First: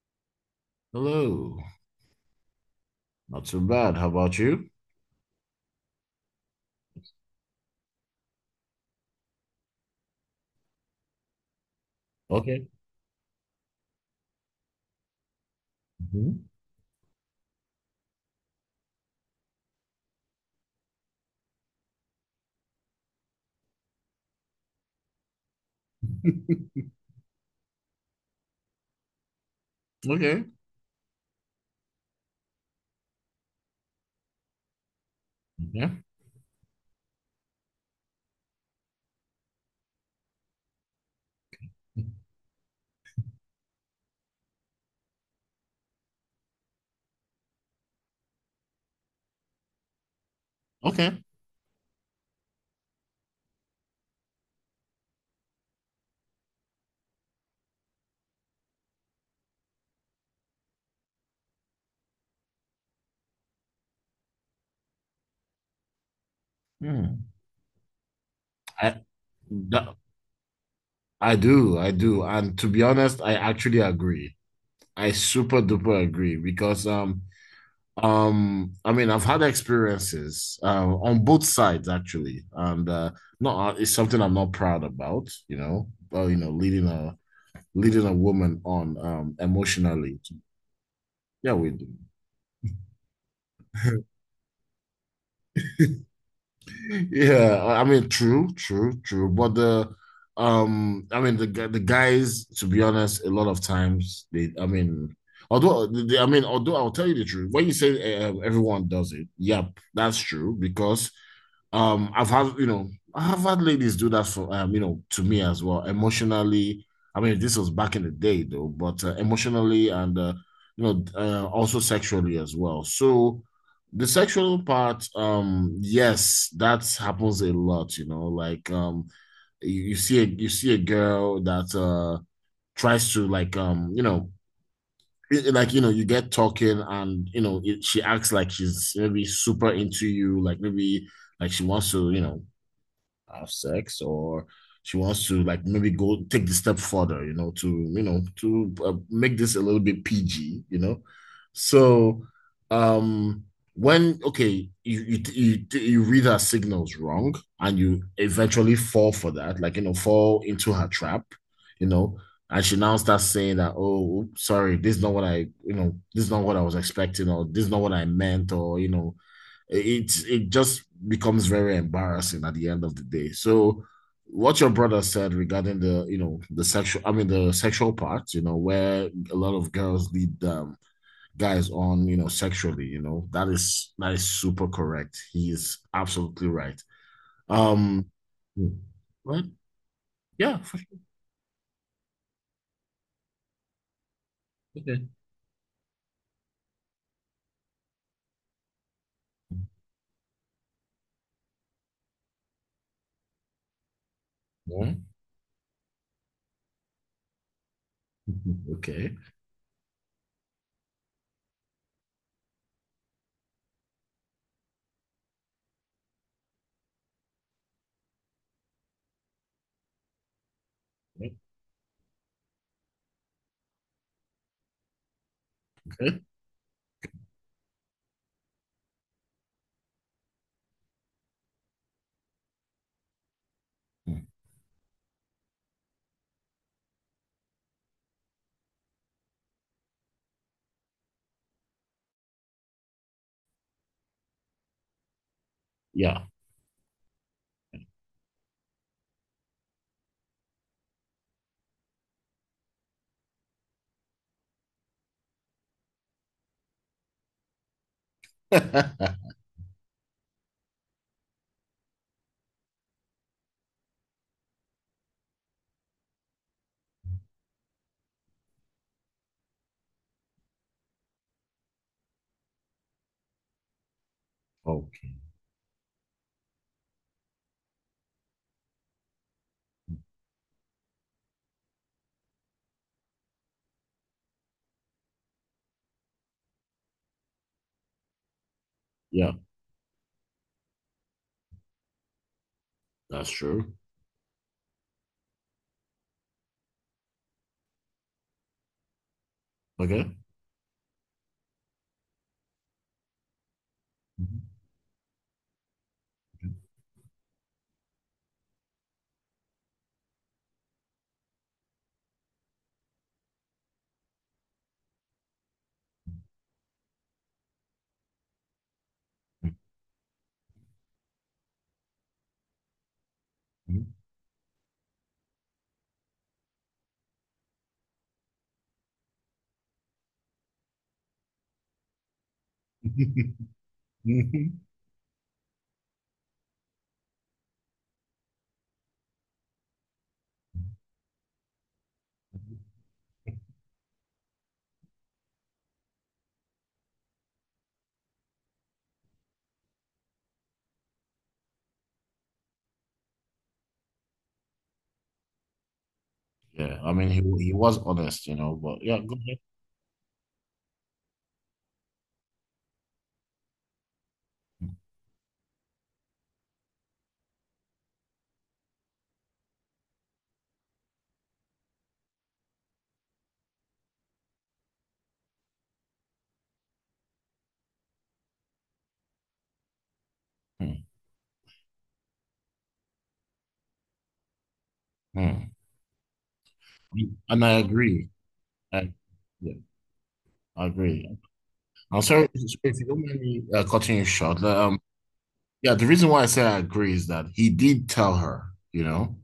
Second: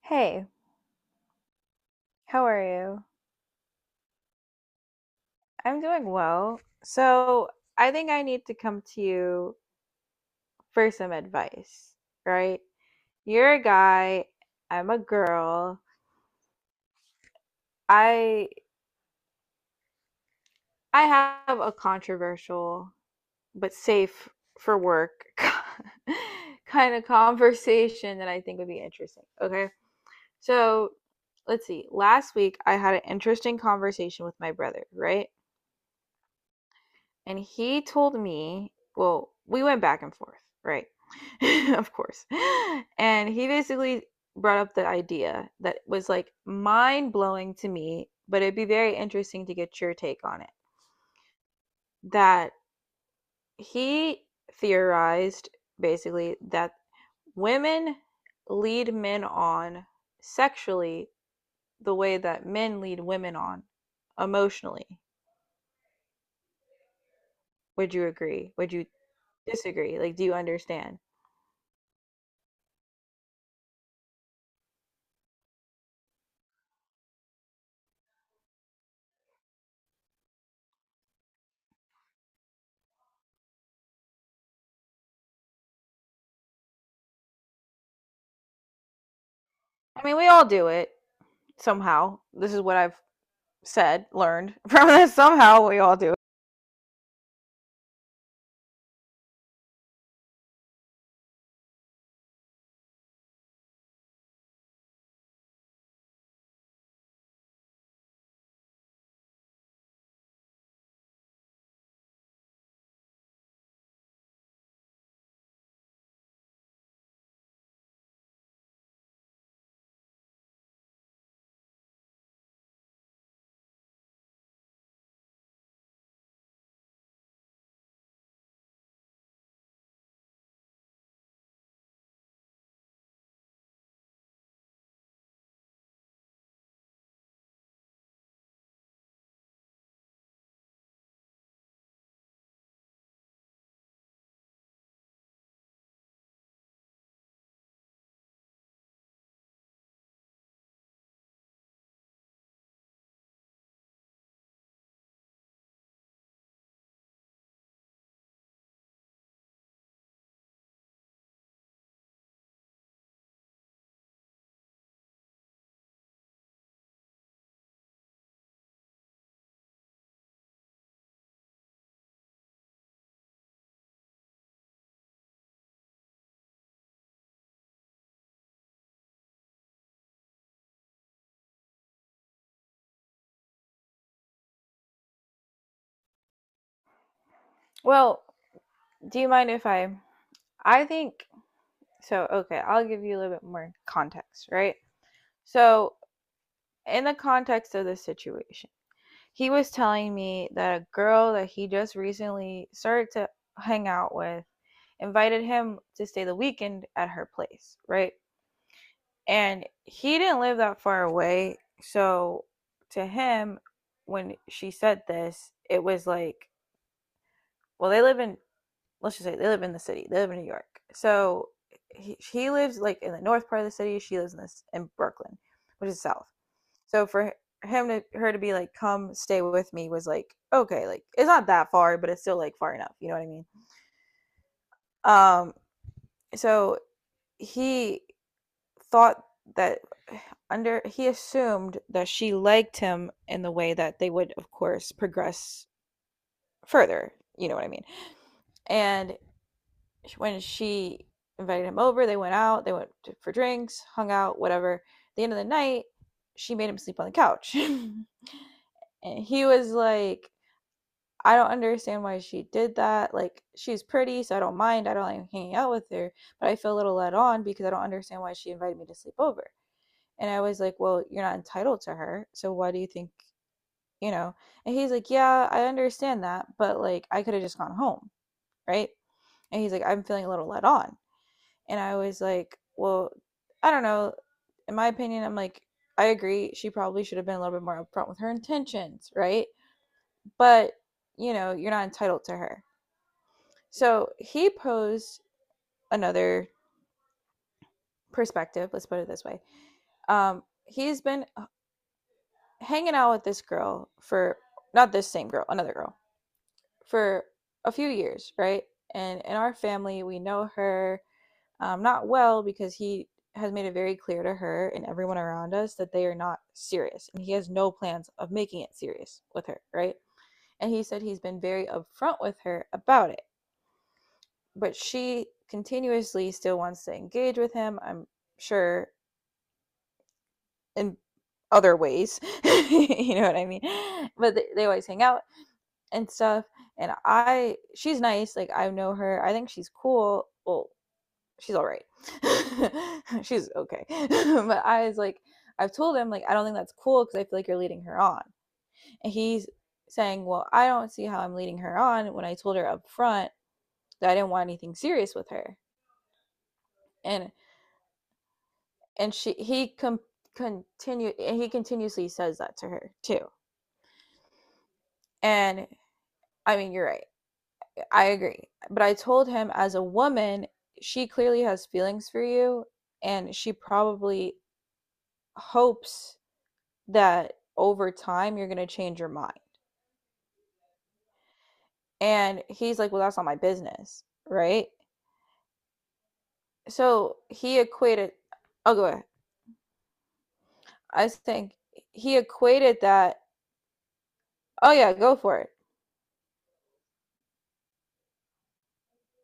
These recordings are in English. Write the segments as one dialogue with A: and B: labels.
A: Hey,
B: Hello.
A: how are you?
B: Not so bad. How about you?
A: I'm doing well. So, I think I need to come to you for some advice, right?
B: Okay.
A: You're a guy, I'm a girl.
B: Mhm.
A: I I have a controversial but safe for work kind of conversation that I think would be interesting. Okay?
B: Okay.
A: So, let's see. Last week I had an interesting conversation with my brother, right?
B: Yeah.
A: And he told me, well, we went back and forth, right? Of course. And he basically brought up the idea that was like mind blowing to me, but it'd be very interesting to get your take on it.
B: Okay.
A: That he theorized basically that women lead men on sexually the way that men lead women on emotionally.
B: Hmm.
A: Would you agree? Would you
B: I that,
A: disagree? Like, do you understand?
B: I do. I do. And to be honest, I actually agree. I super duper agree because I mean, I've had experiences on both sides actually, and not, it's something I'm not proud about, you know, but you know, leading a woman on
A: I mean,
B: emotionally.
A: we all do it
B: Yeah, we do.
A: somehow. This is what I've said, learned from this. Somehow we all do it.
B: Yeah, I mean, true, true, true. But I mean, the guys, to be honest, a lot of times I mean, I mean, although I'll tell you the truth, when you say everyone does it, yep, that's true because I've had ladies do that for, you know, to me as well, emotionally. I mean, this was back in the day though, but emotionally, and, you know, also sexually as well. So the sexual part, yes, that happens a lot, you know, like, you see a, girl that, tries to like, you know, like, you know, you get talking, and you know it, she acts like she's maybe super into you, like maybe like she wants to, you know, have sex, or she wants to like maybe go take the step further, you know, to you know, to make this a little bit PG, you know. So um when, okay, you read her signals wrong, and you eventually fall for that, like, you know, fall into her trap, you know, and she now starts saying that, oh, sorry, this is not what I you know this is not what I meant, or you know, it just becomes very embarrassing at the end of the day. So what your brother said regarding the you know the sexual I mean the sexual part, you know, where a lot of girls lead guys on, you know, sexually, you know, that is, that is super correct. He is absolutely right. Um
A: Well, do you
B: right?
A: mind if I?
B: Yeah, for
A: I
B: sure.
A: think so. Okay, I'll give you a little bit more context, right?
B: Okay.
A: So, in the context of this situation, he was telling me that a girl that he just recently started to hang out with
B: Yeah.
A: invited him to stay the weekend at her place, right?
B: Okay.
A: And he didn't live that far away. So to him, when she said this, it was like, well, they live in, let's just say they live in the city, they live in New York. So he lives like in the north part of the city, she lives in Brooklyn, which is
B: Okay.
A: south. So for him to her to be like come stay with me was like, okay, like it's not that far, but it's still like far enough, you know what I mean? Um so he thought that under he assumed that she liked him in the way that they would of course progress
B: Yeah.
A: further, you know what I mean? And when she invited him over, they went out, they for drinks, hung out whatever. At the end of the night she made him sleep on the couch and he was like, I don't understand why she did that. Like, she's pretty so I don't mind, I don't like hanging out with her, but I feel a little let on because I don't understand why she invited me to sleep over. And I was like, well, you're not entitled to her. So why do you think, you know? And he's like,
B: Okay.
A: yeah, I understand that, but like I could have just gone home, right? And he's like, I'm feeling a little let on. And I was like, well, I don't know. In my opinion, I'm like, I agree. She probably should have been a little bit more upfront with her intentions,
B: Yeah,
A: right? But, you know, you're not entitled to her.
B: that's true.
A: So he posed another perspective, let's put it this way.
B: Okay.
A: He's been hanging out with this girl for, not this same girl, another girl, for a few years, right? And in our family, we know her not well because he has made it very clear to her and everyone around us that they are not serious. And he has no plans of making it serious with
B: Mhm.
A: her, right? And he said he's been very upfront with her about it. But she continuously still wants to engage with him, I'm sure, in other ways. You know
B: Mhm.
A: what I mean? But they,
B: Mhm.
A: they always hang out and stuff. And she's nice. Like, I know her. I think she's cool. Well, she's all right. She's okay. But I was like, I've told him, like, I don't think that's cool because I feel like you're leading her on. And he's saying, well, I don't see how I'm leading her on when I told her up front that I didn't want anything serious with her.
B: Yeah, I mean,
A: And
B: he was honest, you know, but yeah,
A: and
B: go
A: she
B: ahead.
A: he com- continued, and he continuously says that to her too. And I mean, you're right. I agree. But I told him, as a woman, she clearly has feelings for you and she probably hopes that over time you're going to change your mind.
B: Mhm.
A: And he's like, "Well, that's not my business." Right?
B: Mhm.
A: So
B: And I
A: he
B: agree.
A: equated, Oh, go
B: I,
A: ahead.
B: yeah, I
A: I
B: agree.
A: think
B: I'm
A: he
B: sorry, if
A: equated
B: you don't mind
A: that,
B: me cutting you short. Like,
A: "Oh yeah, go for it."
B: Yeah, the reason why I say I agree is that he did tell her, you know,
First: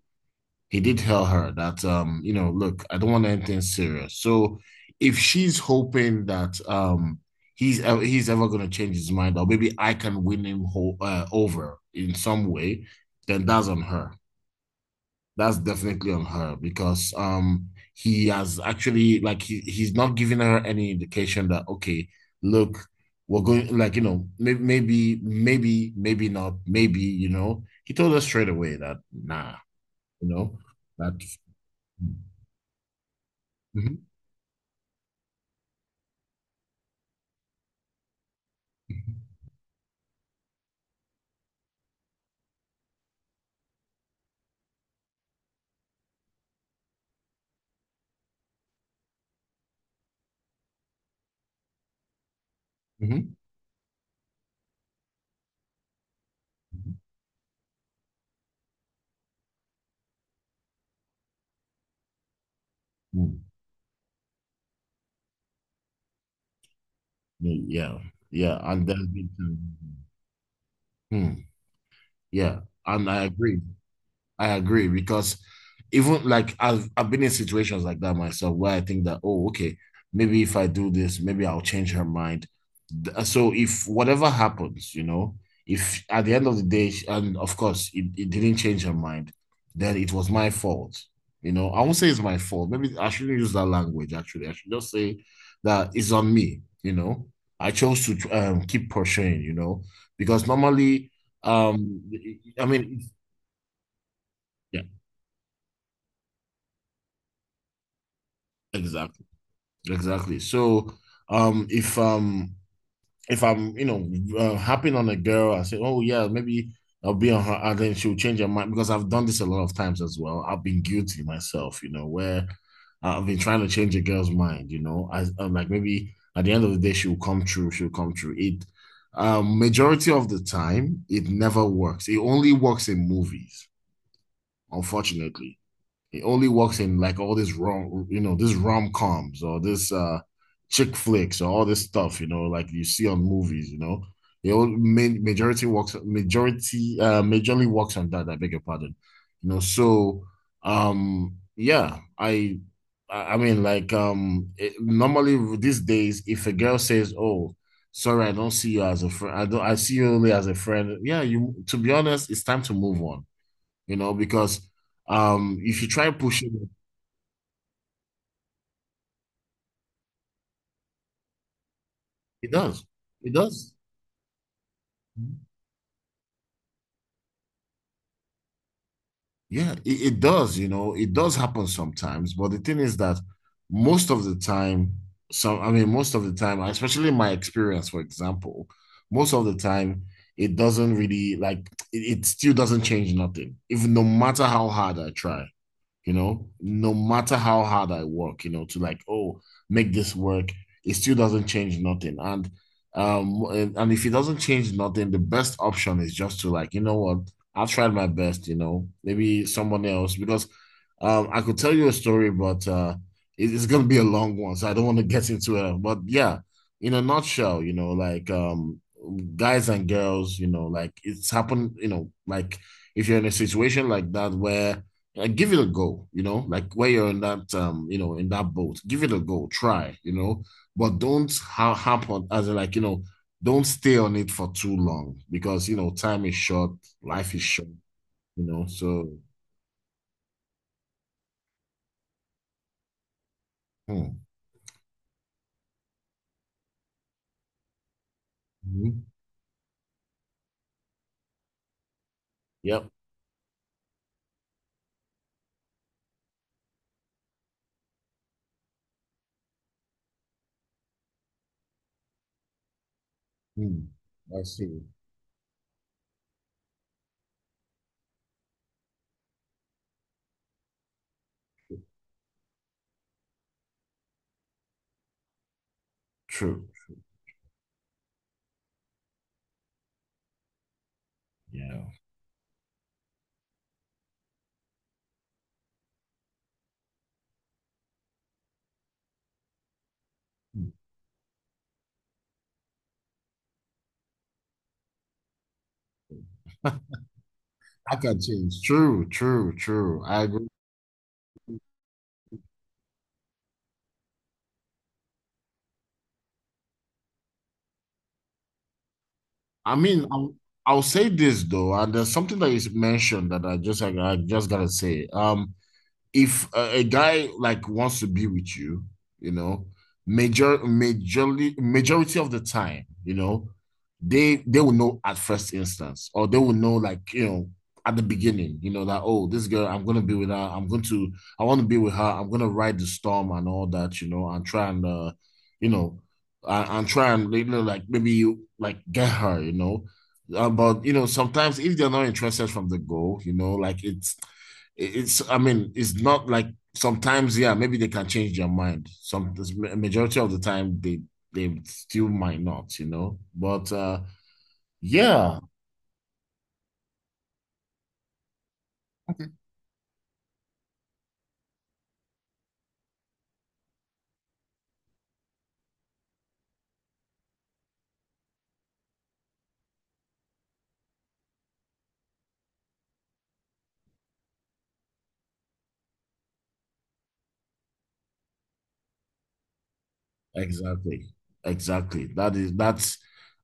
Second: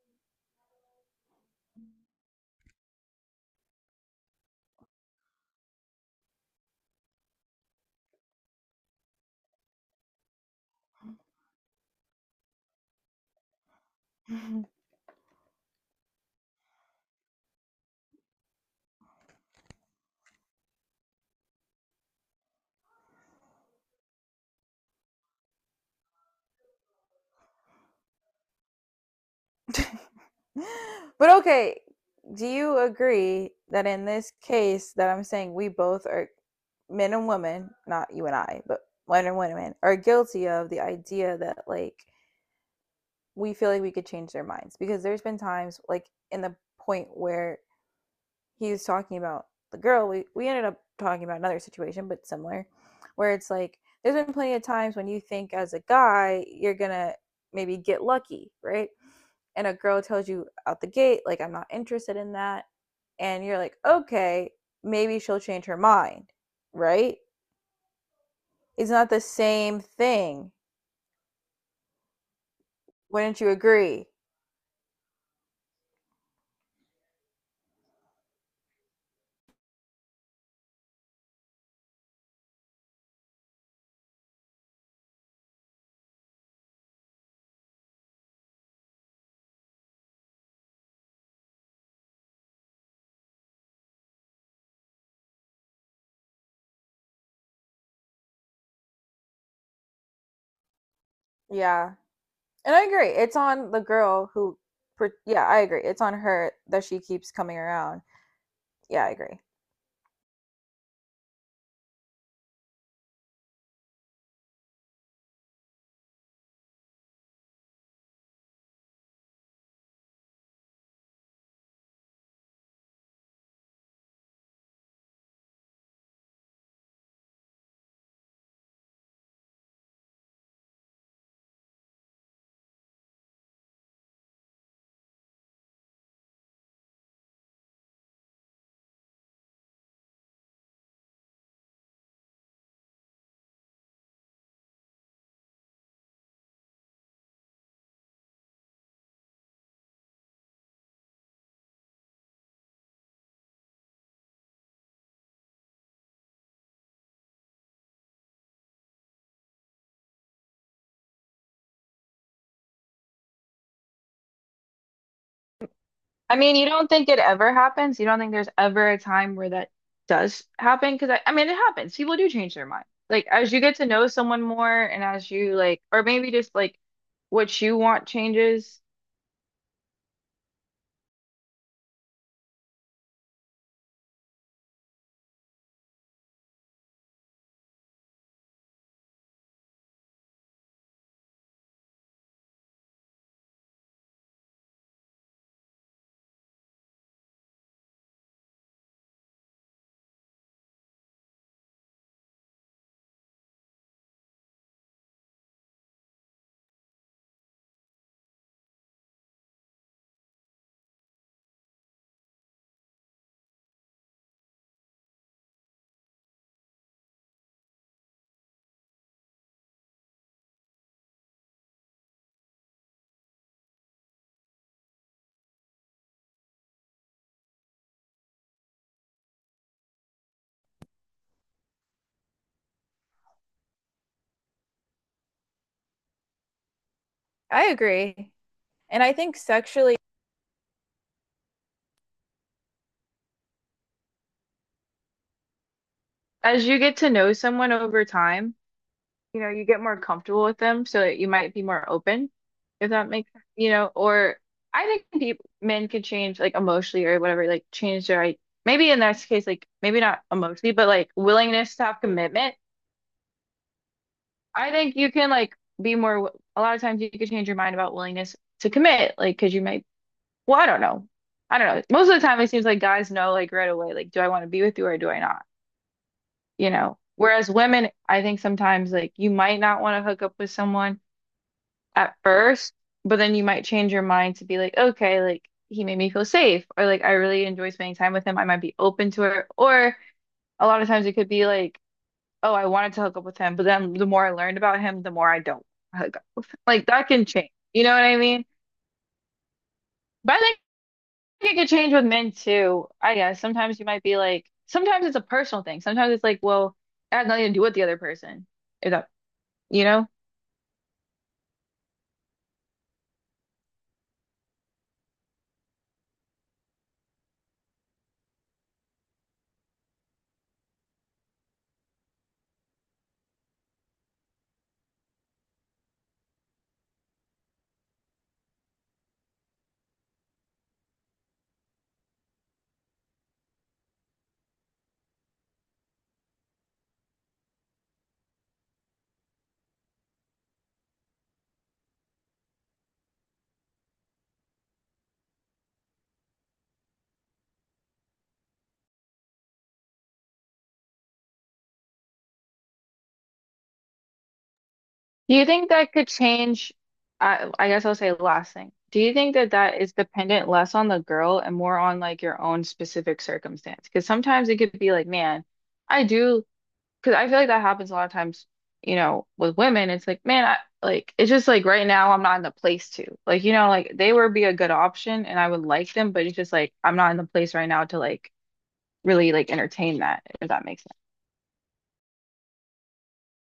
B: he did tell her that, you know, look, I don't want anything serious. So if she's hoping that he's ever going to change his mind, or maybe I can win him ho over in some way, then that's on her. That's definitely on her, because he has actually, like, he's not giving her any indication that, okay, look, we're going, like, you know, maybe, maybe, maybe, maybe not, maybe, you know, he told us straight away that, nah, you know, that.
A: But okay, do you agree that
B: Mhm,
A: in this case that I'm saying, we both are men and women, not you and I, but men and women are guilty of the idea that, like, we feel like we could change their minds? Because there's been times like in the point where he was talking about the girl, we ended up talking about another situation but similar, where
B: mhm,
A: it's like, there's been plenty of times when you think as a guy you're gonna maybe get lucky, right? And a girl tells you out the gate like, I'm not interested in that.
B: mhm.
A: And you're like, okay, maybe she'll change her mind, right?
B: Yeah, yeah, and
A: It's
B: then
A: not the
B: we can-
A: same thing,
B: Hmm, yeah, and I
A: wouldn't you
B: agree.
A: agree?
B: I agree, because even like, I've been in situations like that myself, where I think that, oh, okay, maybe if I do this, maybe I'll change her mind. So if whatever happens, you know, if at the end of the day, and of course it, it didn't change her mind, then it was my fault. You know, I won't say it's my fault. Maybe I shouldn't use that language actually. I should just say that it's on me, you know. I chose to keep pursuing, you know, because normally,
A: Yeah,
B: um, I
A: and I
B: mean,
A: agree it's on the girl who,
B: yeah,
A: yeah, I agree it's on her that she keeps coming around. Yeah, I
B: exactly.
A: agree.
B: Exactly. So, um, if um, if I'm, you know, harping on a girl, I say, oh yeah, maybe I'll be on her, and then she'll change her mind, because I've done this a lot of times as well. I've been guilty myself, you know, where I've been trying to change a girl's mind, you know, I, I'm like, maybe at the end of the day she'll come true. Majority of the time, it never works. It only works in movies, unfortunately. He only works in like all this rom coms, or this chick flicks, or all this stuff, you know, like you see on movies, you know. He only main, majority works majority majorly works on that, I beg your pardon. You know, so yeah, I mean, like, normally, these days, if a girl says, "Oh, sorry, I don't see you as a friend. I don't I see you only as a friend." Yeah, you to be honest, it's time to move on, you know, because if you try
A: I mean,
B: pushing
A: you
B: it,
A: don't think it ever happens? You don't think there's ever a time where that does happen? Because I mean, it happens. People do change
B: it
A: their mind.
B: does.
A: Like,
B: It
A: as you get
B: does.
A: to know someone more, and as you like, or maybe just like what you want changes.
B: Yeah, it does, you know, it does happen sometimes. But the thing is that most of the time, I mean, most of the time, especially in my experience, for example, most of the time, it doesn't really like it still doesn't change nothing, even no matter how hard I try. You know, no matter how hard I work, you know, to like, oh, make this work, it still doesn't change nothing. And if it doesn't change nothing, the best option is just to, like, you know what, I've tried my best, you know, maybe someone else, because I could tell you a story, but it's gonna be a long one, so I don't want to get into it. But yeah, in a nutshell, you know, like, guys and girls, you know, like, it's happened, you know, like, if you're in a situation like that, where, like, give it a go, you know, like, where you're in that you know, in that boat, give it a go, try, you know, but don't harp on, as in like, you know, don't stay on it for too long, because, you know, time is short, life is
A: I
B: short,
A: agree.
B: you know.
A: And I
B: So
A: think sexually,
B: hmm.
A: as you get to know someone over time,
B: Mhm.
A: you know, you get more comfortable with them so that you might be more open, if
B: Yep.
A: that makes sense, you know, or, I think people, men, could change like emotionally or whatever, like change their like, maybe in this case, like maybe not emotionally, but like willingness to have commitment.
B: Hmm. I
A: I
B: see.
A: think you can like a lot of times you can change your mind about willingness to commit, like, because you might, well, I don't know. I don't know. Most of the time it seems like guys know like right away, like, do I want to be with you or do I not? You
B: True.
A: know. Whereas women, I think sometimes, like, you might not want to hook up with someone
B: Yeah.
A: at first, but then you might change your mind to be like, okay, like, he made me feel safe, or like, I really enjoy spending time with him. I might be open to it. Or a lot of times it could be like, oh, I wanted to hook up with him, but then the more I learned about him, the more I don't hook up with him. Like, that can change. You know
B: I
A: what I
B: can
A: mean?
B: change. True, true, true. I
A: But
B: agree.
A: I think it could change with men too. I guess sometimes you might be like, sometimes it's a personal thing. Sometimes it's like, well, it has nothing to do with the other person. If that,
B: I
A: you know?
B: mean, I'll say this though, and there's something that is mentioned that I just gotta say. If a, a guy like wants to be with you, you know, majority of the time, you know, they will know at first instance, or they will know, like, you know, at the beginning, you know, that, oh, this girl, I'm gonna be with her, I'm going to, I want to be with her, I'm gonna ride the storm and all that, you know, and try and you know, and try, and, you know, like, maybe you like get her, you know. But you know, sometimes if they're not interested from the go, you know, like, it's, I mean, it's not like sometimes, yeah, maybe they can change their mind. Some Majority of the time, they still might not, you know. But
A: Do
B: yeah.
A: you think that could change? I guess I'll say last thing. Do you think that that is dependent less on the girl and more on like your own specific circumstance? Because sometimes it could be like, man, I do, because I feel like that happens a lot of times, you know, with women. It's like, man, I, like, it's just like right now I'm not in the place to. Like, you know, like, they would be a good option and I would like them, but it's just like I'm not in the place right now to like really like entertain that, if that makes sense.
B: Exactly. Exactly. That is, that's,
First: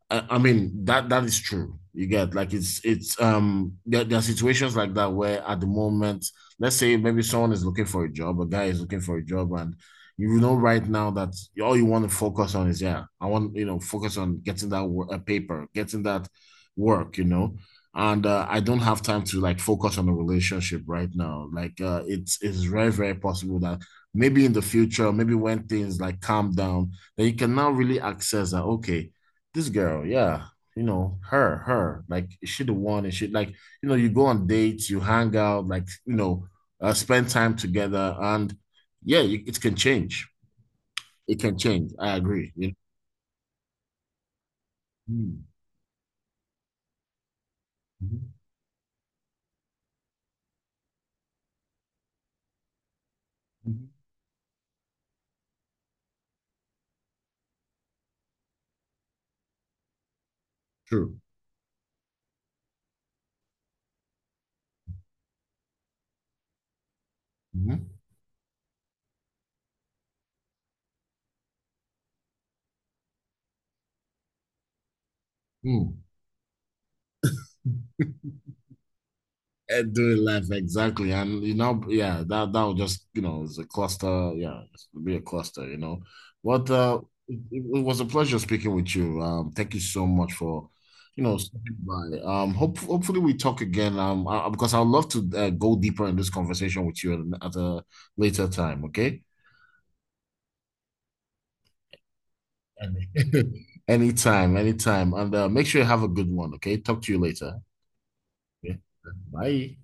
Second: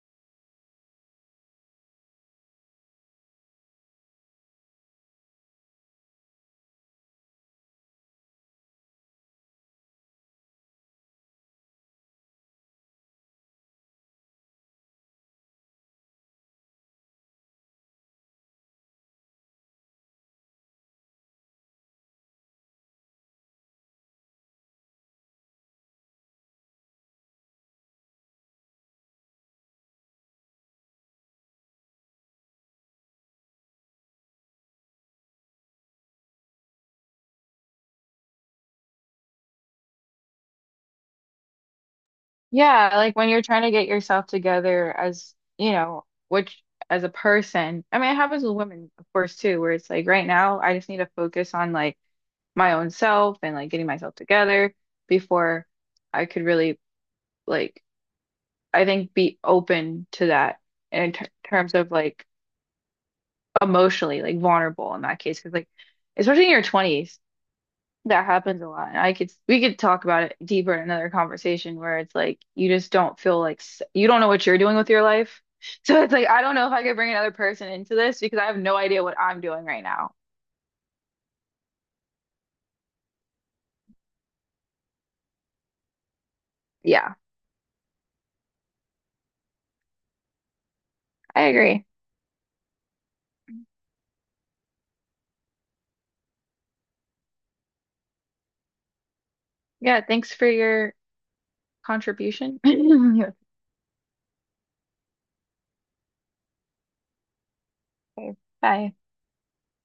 B: I mean, that that is true. You get, like, it's there are situations like that, where, at the moment, let's say maybe someone is looking for a job, a guy is looking for a job, and you know, right now, that all you want to focus on is, yeah, I want you know focus on getting that work, a paper, getting that work, you know, and I don't have time to, like, focus on a relationship right now. Like, it's very, very possible that maybe in the future, maybe when things like calm down, then you can now really access that, okay, this girl, yeah, you know, her, her, like, is she the one? And she, like, you know, you go on dates, you hang out, like, you know, spend time together. And yeah, you, it can change. It can change. I agree. You know?
A: Yeah, like when you're trying to get yourself together as,
B: Mm,
A: you know, which, as a person, I mean, it
B: mhm,
A: happens with women, of course, too, where it's like, right now, I just need to focus on like my own self and like getting
B: mhm.
A: myself together before I could really, like, I think, be open to that in
B: True.
A: terms of like emotionally, like vulnerable in that case. Cause, like, especially in your 20s,
B: Mm-hmm.
A: that happens a lot. I could we could talk about it deeper in another conversation where it's like you just don't feel like you don't know what you're doing with your life.
B: Mm.
A: So it's like I don't know if I could bring another person into this because I have no idea what I'm doing right now.
B: Do it left, exactly, and you know, yeah, that that would just, you know, it's a cluster. Yeah, it's be a cluster. You know, but
A: Yeah,
B: it was a pleasure speaking with you. Thank you so much for, you know,
A: I
B: stopping
A: agree.
B: by. Hopefully we talk again. Because I'd love to go deeper in this conversation with you at, a later time. Okay.
A: Yeah, thanks for your contribution.
B: any Anytime, anytime, and make sure you have a good one. Okay. Talk to you later.
A: Okay.
B: Okay.
A: Bye.
B: Bye.